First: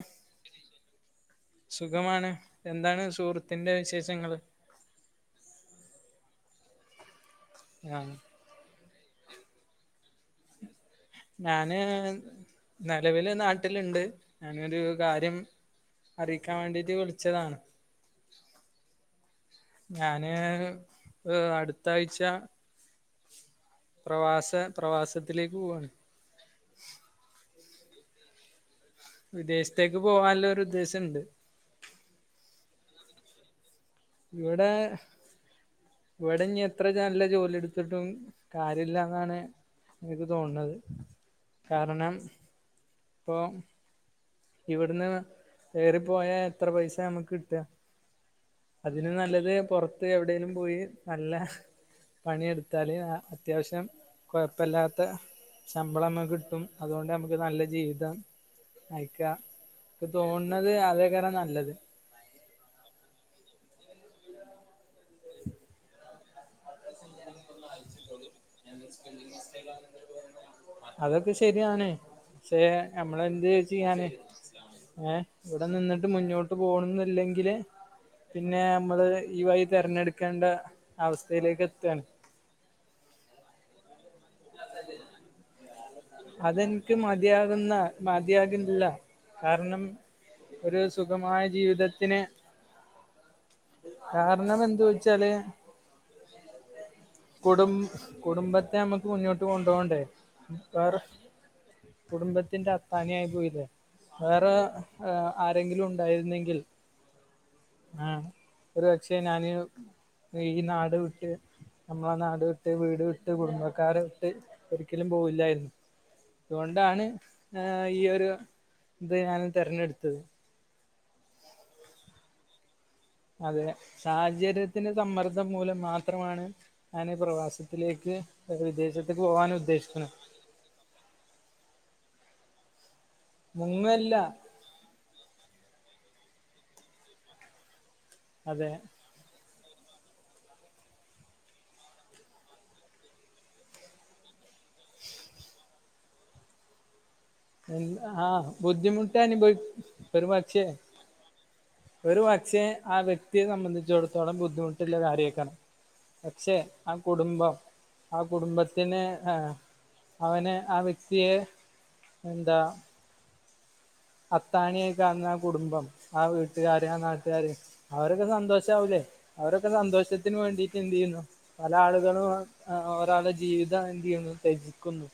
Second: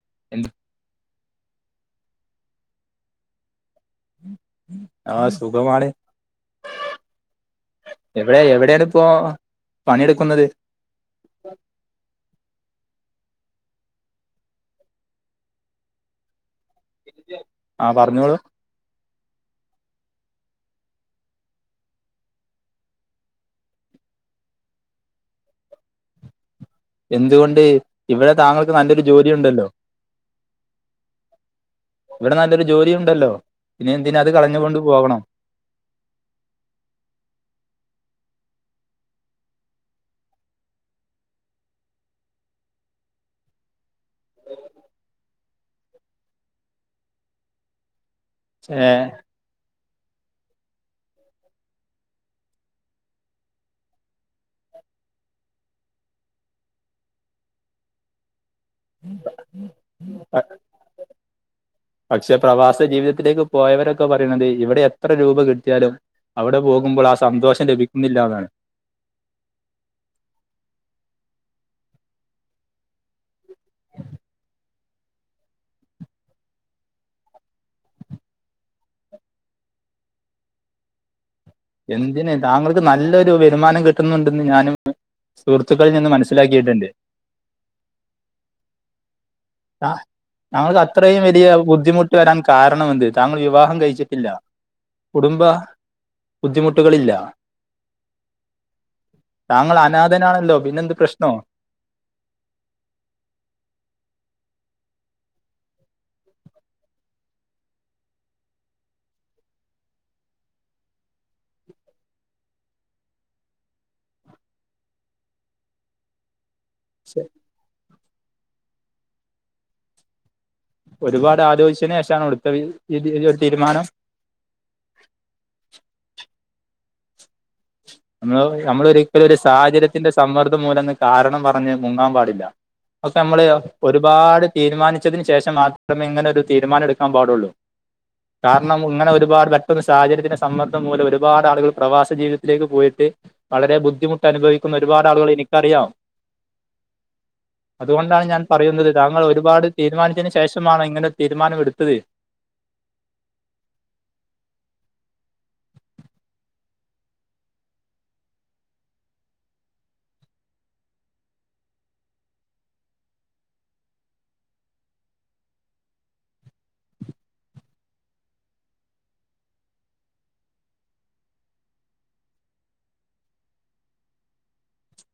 [unintelligible] ശുഖമാണ് എന്താണ് സുഹൃത്തിന്റെ വിശേഷങ്ങള് ആഹ് സുഖമാണ് ആഹ്. എവിടെ എവിടെയാണിപ്പോ പണിയെടുക്കുന്നത് ഞാന് നിലവില് നാട്ടിലിണ്ട് ഞാനൊരു കാര്യം അറിയിക്കാൻ വേണ്ടിട്ട് വിളിച്ചതാണ് ആഹ് പറഞ്ഞോളു ഞാന് ഏഹ് അടുത്താഴ്ച്ച പ്രവാസ പ്രവാസത്തിലേക്ക് പോവാണ്. എന്തുകൊണ്ട് ഇവിടെ താങ്ക വിദേശത്തേക്ക് പോകാല്ലൊരു ഉദ്ദേശെണ്ട്. ഇവിടെ നല്ലൊരു ജോലി ഉണ്ടല്ലോ പിന്നെ എന്തിന അത് ഇവിടേ കളഞ്ഞുകൊണ്ട് പോകണം ഇവിടെ ഇനി എത്ര നല്ല ജോലി എടുത്തിട്ടും കാര്യില്ലാന്നാണ് എനിക്ക് തോന്നണത് കാരണം ഇപ്പോം ഇവിടുന്ന് കയറിപ്പോയാ എത്ര പൈസാ നമുക്ക് കിട്ടാ ഏഹ് അതിലും നല്ലത് പൊറത്ത് എവിടേലും പോയി നല്ല പണിയെടുത്താല് അത്യാവശ്യം കൊഴപ്പില്ലാത്ത ശമ്പളം അമ്മ്ക്ക് കിട്ടും അതുകൊണ്ട് നമുക്ക് നല്ല ജീവിതം ക്ക ക്ക്‌ തോൺണത് അതേക്കാരം നല്ലത് പക്ഷെ പ്രവാസ ജീവിതത്തിലേക്ക് പോയവരൊക്കെ പറയണുന്നത് ഇവിടെ എത്ര രൂപ കിട്ടിയാലും അവിടെ പോകുമ്പോൾ ആ സന്തോഷം ലഭിക്കുന്നില്ല എന്നാണ് ഞാ ജസ്റ്റ് സ്പെല്ലിങ് മിസ്റ്റെക് ആണെങ്കിലും അതൊക്കെ ശരിയാണ് പക്ഷെ നമ്മളെന്ത് ചെയ്യാന് ഏഹ് ഇവിടെ നിന്നിട്ട് മുന്നോട്ട് പോണംന്നില്ലെങ്കില് പിന്നെ നമ്മള് ഈ വഴി തിരഞ്ഞെടുക്കേണ്ട അവസ്ഥയിലേക്ക് എ എന്തിന് താങ്കൾക്ക് നല്ലൊരു വരുമാനം കിട്ടുന്നുണ്ടെന്ന് ഞാനും സുഹൃ അതെനിക്ക് മതിയാകുന്ന മതിയാകുന്നില്ല കാരണം ആഹ് ഒരു താങ്കൾക്ക് അത്രയും സുഖമായ വലിയ ബുദ്ധിമുട്ട് ജീവിതത്തിന് വരാൻ കാരണമെന്ത് താങ്കൾ വിവാഹം കഴിച്ചിട്ടില്ല കാരണം എന്ത് വെച്ചാല് കുടുംബ ബുദ്ധിമുട്ടുകളില്ല കുടും കുടുംബത്തെ നമ്മുക്ക് മുന്നോട്ട് താങ്കൾ കൊണ്ടുപോണ്ടേ അനാഥനാണല്ലോ പിന്നെന്ത് മിക്കവാറും പ്രശ്നോ കുടുംബത്തിന്റെ അത്താണി ആയി പോയില്ലേ വേറെ ആരെങ്കിലുണ്ടായിര്ന്നെങ്കിൽ ആഹ് ഒരു പക്ഷെ ഞാന് ഈ ഈ നാട് വിട്ട് ഞമ്മളെ നാട് വിട്ട് വീട് വിട്ട് കുടുംബക്കാരെ വിട്ട് ഒരിക്കലും പോവില്ലായിര്ന്നു അതുകൊണ്ടാണ് ഏഹ് ഈ ഒരു ഇത് ഞാൻ തെരഞ്ഞെട്ത്തത് ഒരുപാട് ആലോച്ചേന് ശേഷാണൊ ഇട്ത്തത് അതെ സാഹചര്യത്തിന്റെ സമ്മർദ്ദം മൂലം മാത്രമാണ് ഞാന് പ്രവാസ ഞമ്മള് ഞമ്മളൊരിക്കലൊരു സാഹചര്യത്തിന്റെ ഉദ്ദേശിക്കുന്നത് സമ്മർ ദം മൂലംന്ന് കാരണം പറഞ്ഞ് മുങ്ങാൻ പാടില്ല. പ്പൊക്കെ അമ്മള് മുങ്ങല്ല ഒരുപാട് തീരുമാനിച്ചതിന് ശേഷം മാത്രമെ ഇങ്ങ്നൊരു തീരുമാനെടുക്കാൻ പാടുള്ളു അതെ കാര്ണം ഇങ്ങനൊരുപാട് [unintelligible] ട്ട് സാഹചര്യത്തിന്റെ സമ്മർദം മൂലം ഒരുപാട് ആള്കള് പ്രവാസ ജീവിതത്ത്ലേക്ക് പോയിട്ട് വളരെ ബുദ്ധിമുട്ടനുഭവി ക്കുന്ന ഒരുപാട് ആളുകളെ എനിക്കറിയാം അതുകൊണ്ടാണ് ഞാൻ ആഹ് പറയുന്നത് താങ്കൾ ഒരുപാട് ബുദ്ധിമുട്ടനുഭവിക്കു ഒര് തീരുമാനിച്ചതിന് പക്ഷെ ശേഷമാണ് ഇങ്ങനെ തീരുമാനം എടുത്തത് ഒരു പക്ഷേ ആ വ്യക്തിയെ സംബന്ധിച്ചെട്ത്തോളം ബുദ്ധിമുട്ട്ള്ള കാര്യേക്കാരം പക്ഷെ ആ കുടുംബം ആ കുടുംമ്പത്തിന് ആഹ് അവനേ ആ വ്യക്തിയേ എന്താ അത്താണിയായി കാണ്ന്ന ആ കുടുംബം ആ വീട്ടുകാര് ആ നാട്ടുകാര് അവരൊക്കെ സന്തോഷാവൂലെ അവരൊക്കെ സന്തോഷത്തിന് വേണ്ടീട്ടെന്തീയ്യുന്നു പല ആളുകളും ഏഹ് ഒരാളെ ജീവിതം എന്തീയ്യുന്നു തെജിക്കുന്നു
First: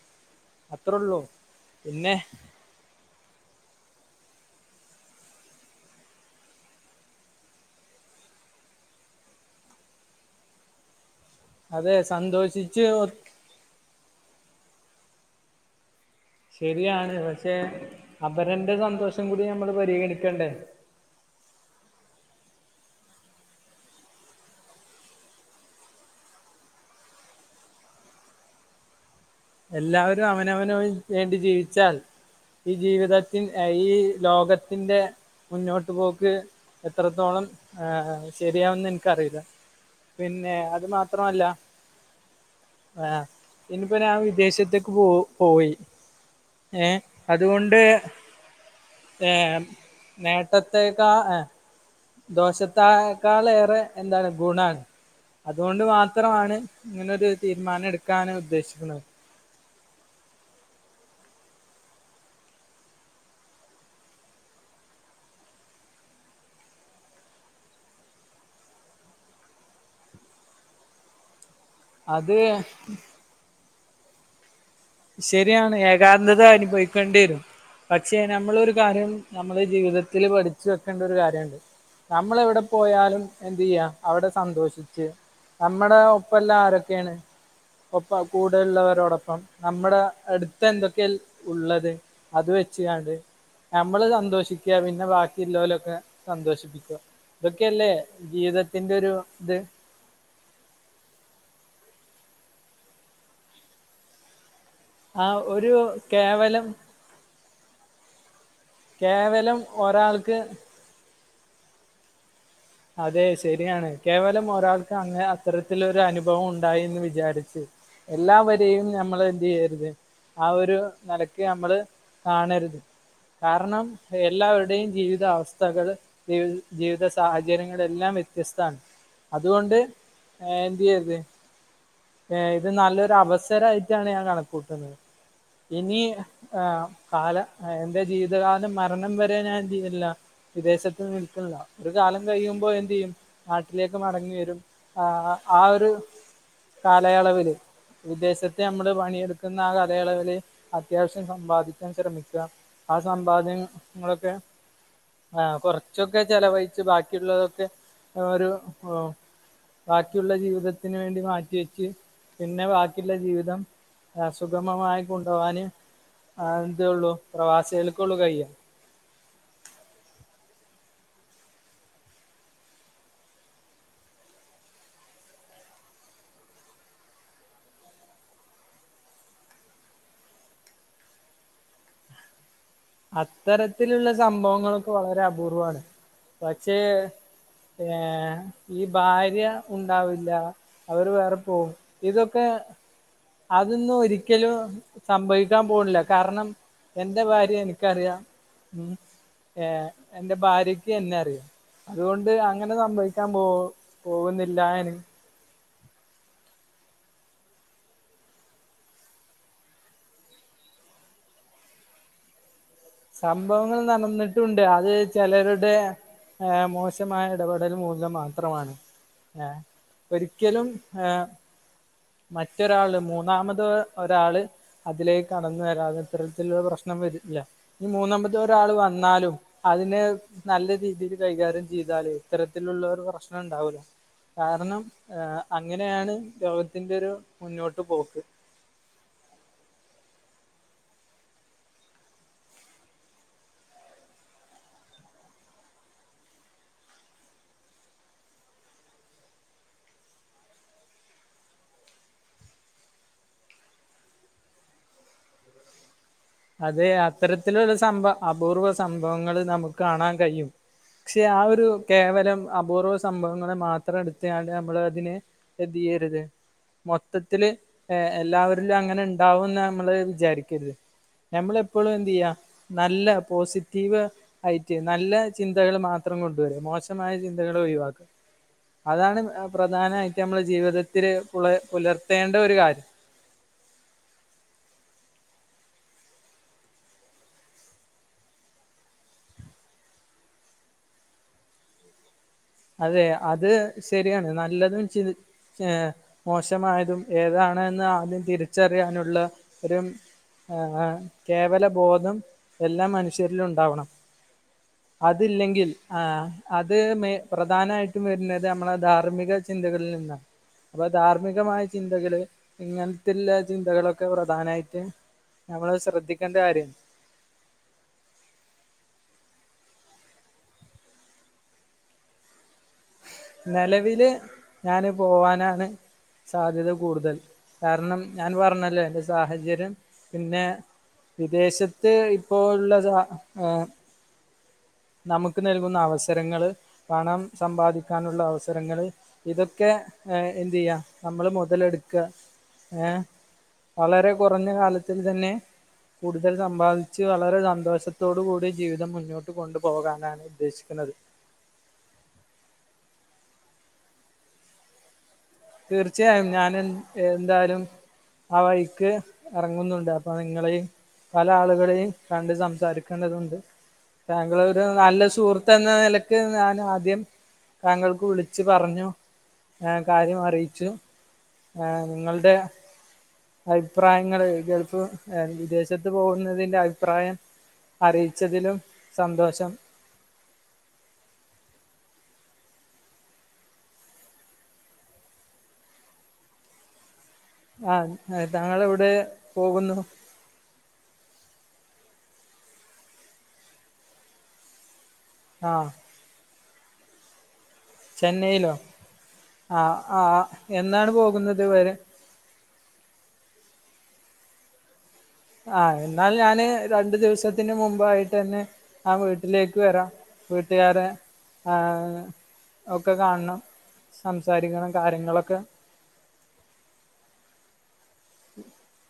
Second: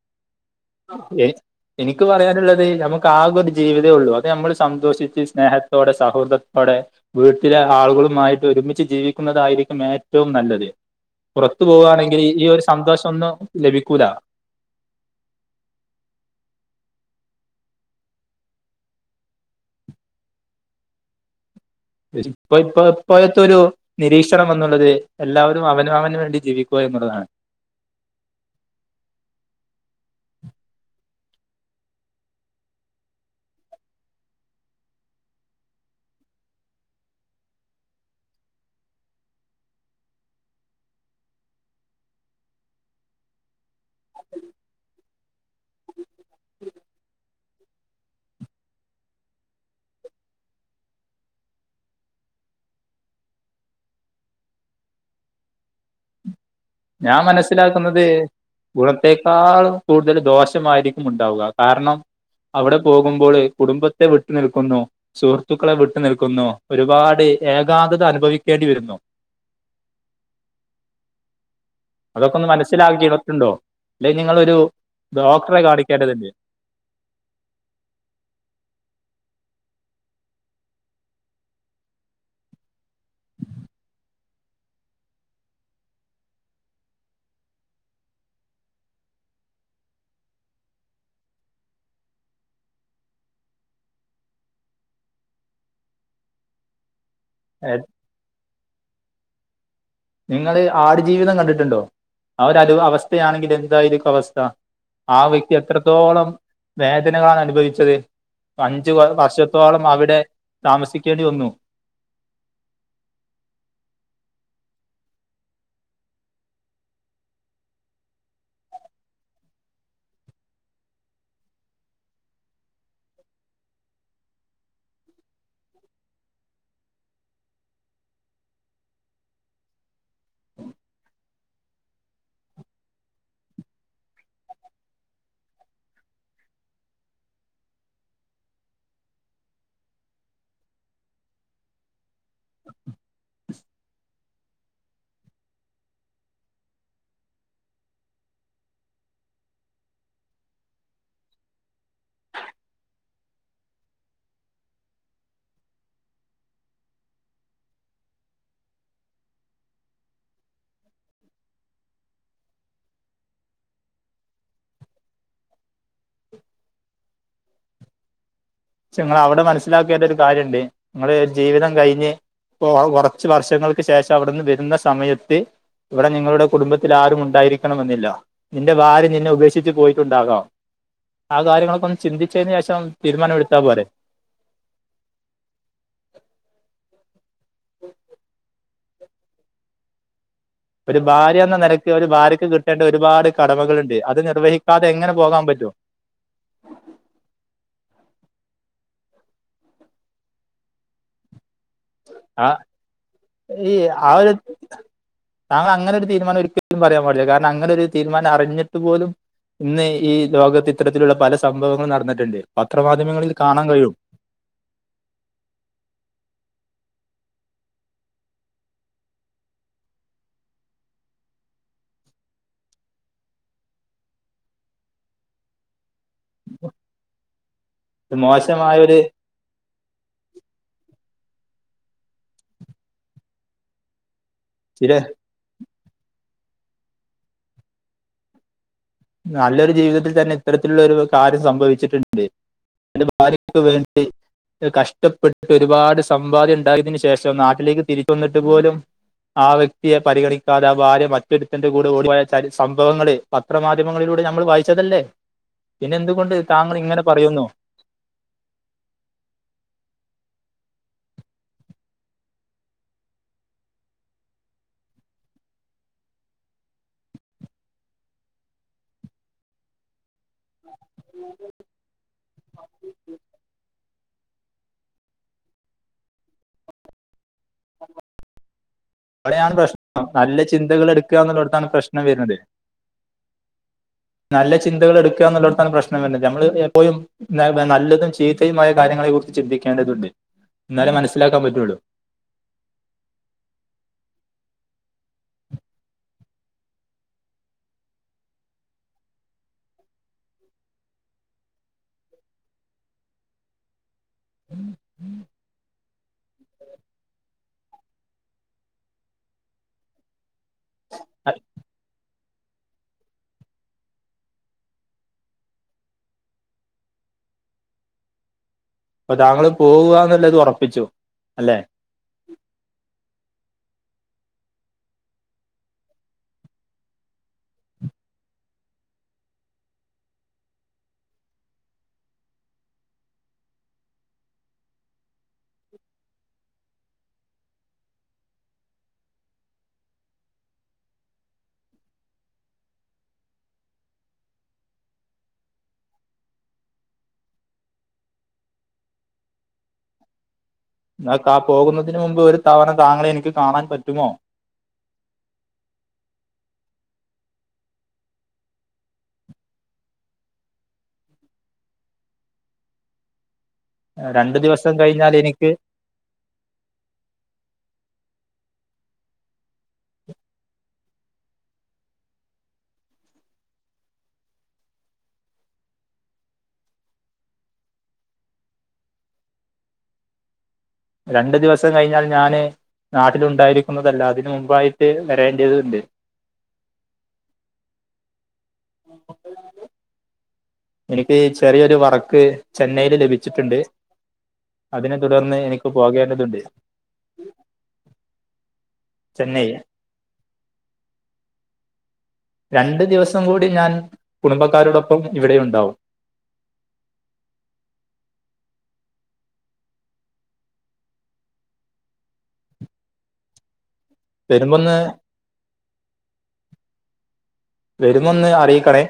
ഏഹ് ഇനിക്ക് പറയാന്ള്ളത് ഞമക് ക്കാകൊരു ജീവിതെ ഉള്ളു അത് ഞമ്മള് സന്തോഷിച്ച് സ്നേഹത്തോടെ സഹോദർത്തോടെ വീട്ട്ലെ ആളുകളുമായിട്ട് ഒരുമിച്ച് ജീവിക്കുന്നതായിരിക്കും ഏറ്റവും നല്ലത് പുറത്ത് അതെ പോവാണെങ്കില് ഈ ഒര് സന്തോഷിച്ച് സന്തോഷൊന്നും ലഭിക്കൂല ശരിയാണ് പക്ഷെ അപരന്റെ സന്തോഷം കൂടി ഞമ്മള് പരിഗണിക്കണ്ടെ ഒരിപ്പ യിപ്പ ഇപ്പങ്ങത്തൊരു നിരീക്ഷണം എന്നുള്ളത് എല്ലാവരും അവനവന് വേണ്ടി ജീവിക്കുക എന്നുള്ളതാണ് എല്ലാവരും അവനവന് വേണ്ടി ജീവിച്ചാൽ ഈ ജീവിതത്തിൻ ഈ ലോകത്തിന്റെ മുന്നോട്ട് പോക്ക് എത്രെത്തോളം ഏഹ് ശരിയാവുന്ന് ഇൻക്കറിയൂല്ല പിന്നെ അത് മാത്രല്ല ആഹ് ഇനിപ്പൊ ഞാ വിദേശത്തേക്ക് പോ പോയി ഏഹ് അതുകൊണ്ട് ഏഹ് നേട്ടത്തെക്കാ ഏഹ് ദോഷത്താ ക്കാൾ ഏറെ എന്താണ് ഗുണാണ് അതുകൊണ്ട് മാത്രാണ് ഞാൻ ഇങ്ങനൊരു തീരുമാനെട്ക്കാന് ഉദ്ദേശിക്കുന്നത് ക്കാൾ കൂടുതല് ദോഷമായിരിക്കും ഉണ്ടാവുക കാരണം അവ്ടെ പോകുമ്പോള് കുടുംബത്തെ വിട്ട് നിൽക്കുന്നു സുഹൃത്തുക്കളെ വിട്ട് നിൽക്കുന്നു ഒരുപാട് ഏകാന്തത അനുഭവിക്കേണ്ടി വരുന്നു അത് അതൊക്കൊന്ന് മനസ്സിലാക്കി വെക്ക്ണ്ണ്ടോ അല്ലെഞി ങ്ങളൊരു ശരിയാണ് ഏകാന്തത അനുഭവി ക്കണ്ടേരും പക്ഷെ നമ്മ്ളൊരു കാര്യം. ഞമ്മ്ള് ജീവിതത്തില് പഠിച്ച് വെക്കണ്ട ഒര് കാര്യണ്ട് നമ്മളെവ്ടെ പോയാലും എന്തിയ്യ അവടെ സന്തോഷ്ച്ച് നമ്മ്ടെ ഒപ്പെല്ലാരൊക്കേണ് ഒപ്പം കൂടെള്ളവരോടൊപ്പം നമ്മ്ടെ ഏട്ത്ത് എന്തൊക്കെ ഉള്ളത് അത് വെച്ച്ങ്ങാണ്ട് ഞമ്മള് സന്തോഷിക്ക. പിന്നെ ബാക്കിള്ളോലൊക്കെ സന്തോഷിപ്പിക്ക ഇതൊക്കല്ലേ ജീവിതത്തിന്റൊരു ഇത് ഇങ്ങള് ആടുജീവിതം കണ്ടിട്ട്ണ്ടൊ അവര് ഒര് അവസ്ഥയാണെങ്കി എന്തായിരിക്കു അവസ്ഥ ആ ആഹ് വ്യക്തി ഒരു എത്രത്തോളം കേവലം വേദനകളാണ് അനുഭവിച്ചത് അഞ്ചു കേവലം വർഷത്തോളം അവിടെ ഒരാൾക്ക് താമസിക്കേണ്ടി വന്നു അതെ ശരിയാണ് കേവലം ഒരാൾക്ക് അങ്ങനെ അത്തരത്തിലൊരനുഭവം ഉണ്ടായീന്ന് വിജാരിച്ച് എല്ലാവരെയും നമ്മൾ എന്ത് ചെയ്യരുത് ആഹ് ഒരു നിലക്ക് നമ്മള് കാണരുത് കാരണം എല്ലാവരുടെയും ജീവിതാവസ്ഥകൾ ജീവിത സാഹ [unintelligible] എല്ലാം വ്യത്യസ്താണ് അതുകൊണ്ട് എ എന്തെയ്യരുത്. ഏ ഇത് നല്ലൊരു അവസരമായിട്ടാണ് ഞാൻ കണക്കൂട്ടുന്നത് ഇനി ആ് കാല എന്റെ ജീവിതകാലം മരണം വരെ ഞാൻ ചെയ്തിട്ടില്ല വിദേശത്ത് നിൽക്കുന്നില്ല ഒരു കാലം കഴിയുമ്പോ എന്നെയ്യും നാട്ടിലേക്ക് മടങ്ങി വരും ആഹ് ആഹ് ഒരു കാലയളവ് ല് വിദേശത്ത് നമ്മള് പണിയെടുക്കുന്ന ആഹ് കലയളവിൽ അത്യാവശ്യം സമ്പാദിക്കാൻ ശ്രമിക്ക ആഹ് സമ്പാദ്യ ങ്ങളൊക്കെ ആഹ് കുറച്ചൊക്കെ ചെലവഴിച്ചച്ച് ബാക്കിയുള്ളതൊക്കെ ഒരു ബാക്കിയുള്ള ജീവിതത്തിന് വേണ്ടി മാ വെച്ച് പിന്നെ ബാക്കിയുള്ള ജീവിതം സുഗമമായി കൊണ്ടുപോവാന് ആഹ് എന്തേ ഉള്ളൂ പ്രവാസികൾക്കള്ളൂ കയ്യ പക്ഷെ നിങ്ങ അവിടെ മനസ്സിലാക്കേണ്ട ഒരു കാര്യമു ണ്ട് നിങ്ങള് ജീവിതം കഴിഞ്ഞ് ഒ കുറച്ച് വർഷങ്ങൾക്ക് ശേഷം അവിടുന്ന് വരുന്ന സമയത്ത് ഇവിടെ ഞങ്ങളുടെ കുടുംബത്തിൽ ആരും ഉണ്ടായിരിക്കണമെന്നില്ലാ നിന്റെ ഭാര്യ നിന്നെ ഉപേക്ഷിച്ച് പോയിട്ടുണ്ടാകാം ആഹ് കാര്യങ്ങളൊക്കൊഒന്ന് ചിന്തിച്ചേന് ശേഷം തീരുമാനം എടു അത്തരത്തിലുള്ള സംഭവങ്ങളൊക്കെ വളരെ അപൂർവ്വമാണ് പക്ഷേ ഏ ഈ ഭാര്യ ഉണ്ടാവില്ല ഒരു അവര് വേറെ ഭാര്യ എന്ന പോകും നിലയ്ക്ക് ഒരു ഇതൊക്കെ ഭാര്യക്ക് കിട്ടേണ്ട ഒരുപാട് അതൊന്നും കടമകളുണ്ട് അത് ഒരിക്കലും നിർവഹിക്കാതെ എങ്ങനെ പോകാൻ സംഭവിക്കാൻ പറ്റും പോണില്ല കാരണം എന്റെ ഭാര്യ എനിക്കറിയാം ഏ എന്റെ ഭാര്യക്ക് എന്നെ അറിയാം അതുകൊണ്ട് ആ അങ്ങനെ സംഭവിക്കാൻ പോ ഈ ആ ഒരു പോകുന്നില്ലന് താങ്കൾ അങ്ങനെ ഒരു തീരുമാനം [unintelligible] ഒരിക്കലും പറയ്യാൻപാടില്ല കാരണം അങ്ങനെ ഒരു തീരുമാനം അറിഞ്ഞിട്ട് പോലും ഇന്ന് ഈ ലോകത്ത് ഇത്തരത്തിലുള്ള പല സംഭവങ്ങൾ നടന്നിട്ടുണ്ട് പത്രമാധ്യമങ്ങളിൽ കാണാൻ കഴിയോ ട്ടുണ്ട് അത് ചിലരുടെ മോശമായ ഇടപെടൽ മൂലം മാത്രമാണ് ഏ ഒരിക്കലും ഏ. മറ്റൊരാള് മൂന്നാമത് ഒരാള് അതിലേക്ക് കടന്നു വരാതെ ഇത്തരത്തിലുള്ള പ്രശ്നം വരില്ല ഇനി ഇത് മൂന്നാമതെ ഒരാൾ മോശമായ ഒരു വന്നാലും അതിനെ നല്ല രീതിയിൽ കൈകാര്യം ചെയ്താല് ഇത്തരത്തിലുള്ളരു പ്രശ്നം ഉണ്ടാവു ല കാരണം ചില അങ്ങനെയാണ് ലോകത്തിന്റെ ഒരു മുന്നോട്ട് പോക്ക് നല്ലൊരു ജീവിതത്തിൽ തന്നെ ഇത്തരത്തിലുള്ളരു കാര്യം സംഭവിച്ചിട്ട്ണ്ട് പിന്നെ ഭാര്യക്ക് വേണ്ടി കഷ്ടപ്പെട്ട് ഒരുപാട് സമ്പാദ്യം ഉണ്ടായതിന് ശേഷം നാട്ടിലേക്ക് തിരി വന്നിട്ട് പോലും ആഹ് വ്യക്തിയെ പരിഗണിക്കാതെ ആഹ് ഭാര്യ മറ്റൊരുത്തിന്റെ കൂടെ ഓടിപോയ ച സംഭവങ്ങള് പത്രവമാധ്യ മാധ്യമങ്ങളിലൂടെ ഞമ്മള് വായിച്ചതല്ലേ പിന്നെന്തുകൊണ്ട് അതെ അത്തരത്തിലുള്ള സംഭവ അപൂർവ സംഭവങ്ങൾ നമുക്ക് കാണാൻ കഴിയും ക്ഷെ ആ ഒരു കേവലം അപൂർവ സംഭവങ്ങള് മാത്രം എടുത്തയാല് നമ്മള് അതിന് എന്ത്യ്യരുത് മൊത്തത്തില് എല്ലാവരിലും അങ്ങനെ ഉണ്ടാവുന്ന് നമ്മള് വിചാരിക്കരുത് എപ്പളും എന്ത് ചെയ്യാ നല്ല പോസിറ്റീവ് ആയിറ്റ് നല്ല ചിന്തകള് മാത്രം കൊണ്ടുവരാ മോശമായ ചിന്തകള് ഒഴിവാക്കുക. അതാണ് അവിടെയാണ് പ്രശ്നം പ്രധാനായിട്ട് നല്ല നമ്മള് ചിന്തകൾ ജീവിതത്തിൽ എടുക്കുക പുല എന്നുള്ളിടത്താണ് പ്രശ്നം പുലർത്തേണ്ട വരുന്നത് ഒരു കാര്യം ! ! നല്ല ചിന്തകളെടുക്കുക എന്നുള്ളടത്താണ് പ്രശ്നം വരുന്നത് നമ്മള് എപ്പോഴും നല്ലതും ചീത്തയുമായ കാര്യങ്ങളെ കുറിച്ച് ചിന്തിക്കേണ്ടതുണ്ട് എന്നാലേ മനസ്സിലാക്കാൻ പറ്റുള്ളൂ അതെ അത് ശരിയാണ് നല്ലതും ചീ ഏഹ് മോശമായതും ഏതാണ് എന്ന് ആദ്യം തിരിച്ചറിയാനുള്ള ഒരു ആഹ് ആഹ് കേവലബോധം എല്ലാ മനുഷ്യരിലും ഉണ്ടാവണം അതില്ലെങ്കിൽ ആ അത് മേ പ്രധാനായിട്ടും വരുന്നത് മ്മളെ ധാർമ്മിക ചിന്തകളിൽ നിന്നാ അപ്പൊ ധാർമ്മികമായ ചിന്തകള് ഇങ്ങനെത്തുള്ള ചിന്തകളൊക്കെ പ്രധാനായിട്ട് നമ്മൾ ശ്രദ്ധിക്കേണ്ട കാര്യാണ് അപ്പൊ താങ്കള് പോവുകാന്ന്ല്ലത് ഉറപ്പിച്ചു അല്ലെ നെലവില് ഞാന് പോവാനാണ് സാധ്യത കൂടുതൽ കാരണം ഞാൻ പറഞ്ഞല്ലോ എന്റെ സാഹചര്യം പിന്നെ വിദേശത്ത് ഇപ്പോ ഉള്ള സാ ഏഹ് നമുക്ക് നൽകുന്ന അവസരങ്ങള് പണം സമ്പാദിക്കാനുള്ള അവസരങ്ങള് ഇതൊക്കെ ഏഹ് എന്ത് ചെയ്യാ നമ്മള് മുതലെടുക്കുക ഏഹ് വളരെ കുറഞ്ഞ കാലത്തിൽ തന്നെ കൂടുതൽ സമ്പാദിച്ച് വളരെ സന്തോഷത്തോടു കൂടി ജീവിതം മുന്നോ ട്ട് കൊണ്ടു പോകാനാണ് ഉദ്ദേശിക്കുന്നത് ആഹ് കാ പോകുന്നതിന് മുമ്പ് ഒരു തവണ താങ്കളെ എനിക്ക് കാണാൻ പറ്റുമോ തീർച്ചയായും ഞാന് എൻ എന്തായാലും ആ വഴിക്ക് എറങ്ങുന്നുണ്ട് അപ്പൊ നിങ്ങളേയും പല ആളുകളെയും കണ്ട് സംസാരിക്കേണ്ടതുണ്ട് താങ്കൾ രണ്ട് ഒരു ദിവസം നല്ല കഴിഞ്ഞാൽ എനിക്ക് സുഹൃത്ത് എന്ന നില യ്ക്ക് ഞാൻ ആദ്യം താങ്കൾക്ക് വിളിച്ച് പറഞ്ഞു കാര്യം അറിയിച്ചു നിങ്ങളുടെ അഭിപ്രായങ്ങള് ഗൾഫ് വിദേശത്ത് പോകുന്നതിന്റെ അഭിപ്രായം അറിയിച്ചതിലും സന്തോഷം രണ്ടു ദിവസം കഴിഞ്ഞാൽ ഞാന് നാട്ടിലുണ്ടായിരിക്കുന്നതല്ല അതിന് മുമ്പായിട്ട് വരേണ്ടതുണ്ട് ആഹ് താങ്കളെവിടെ പോകുന്നു എനിക്ക് ചെറിയൊരു വർക്ക് ചെന്നൈയില് ലഭിച്ചിട്ടുണ്ട് അതിനെ തുടർന്ന് എനിക്ക് ആഹ് പോകേണ്ടതുണ്ട് ചെന്നൈയിലോ ചെന്നൈ ആഹ് ആഹ് എന്നാണ് പോകുന്നത് വരെ രണ്ടു ദിവസം കൂടി ഞാൻ കുടുംബക്കാരുടൊ ആഹ് എന്നാൽ ഞാന് രണ്ടു ദിവസത്തിന് മുമ്പായിട്ട് തന്നെ ആ വീട്ടിലേക്ക് വരാം വീട്ടുകാരെ ആഹ് ഒക്കെ കാണണം സംസാരിക്കണം വരുമ്പൊന്ന് കാര്യങ്ങളൊക്കെ വരുന്നന്ന് അറിയിക്കണേ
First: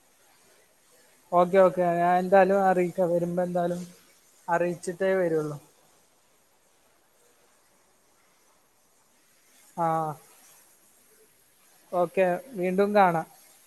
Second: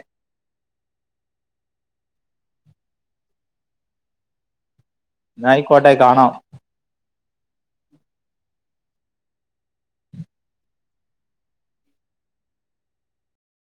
ഓക്കെ ഓക്കെ ഞാൻ എന്തായാലും അറിയിക്കാം വരുമ്പോന്തായാലും അറിയിച്ചിട്ടേ വരുള്ളൂ പോട്ടേ കാണാം ആഹ് ഓക്കെ വീണ്ടും കാണാം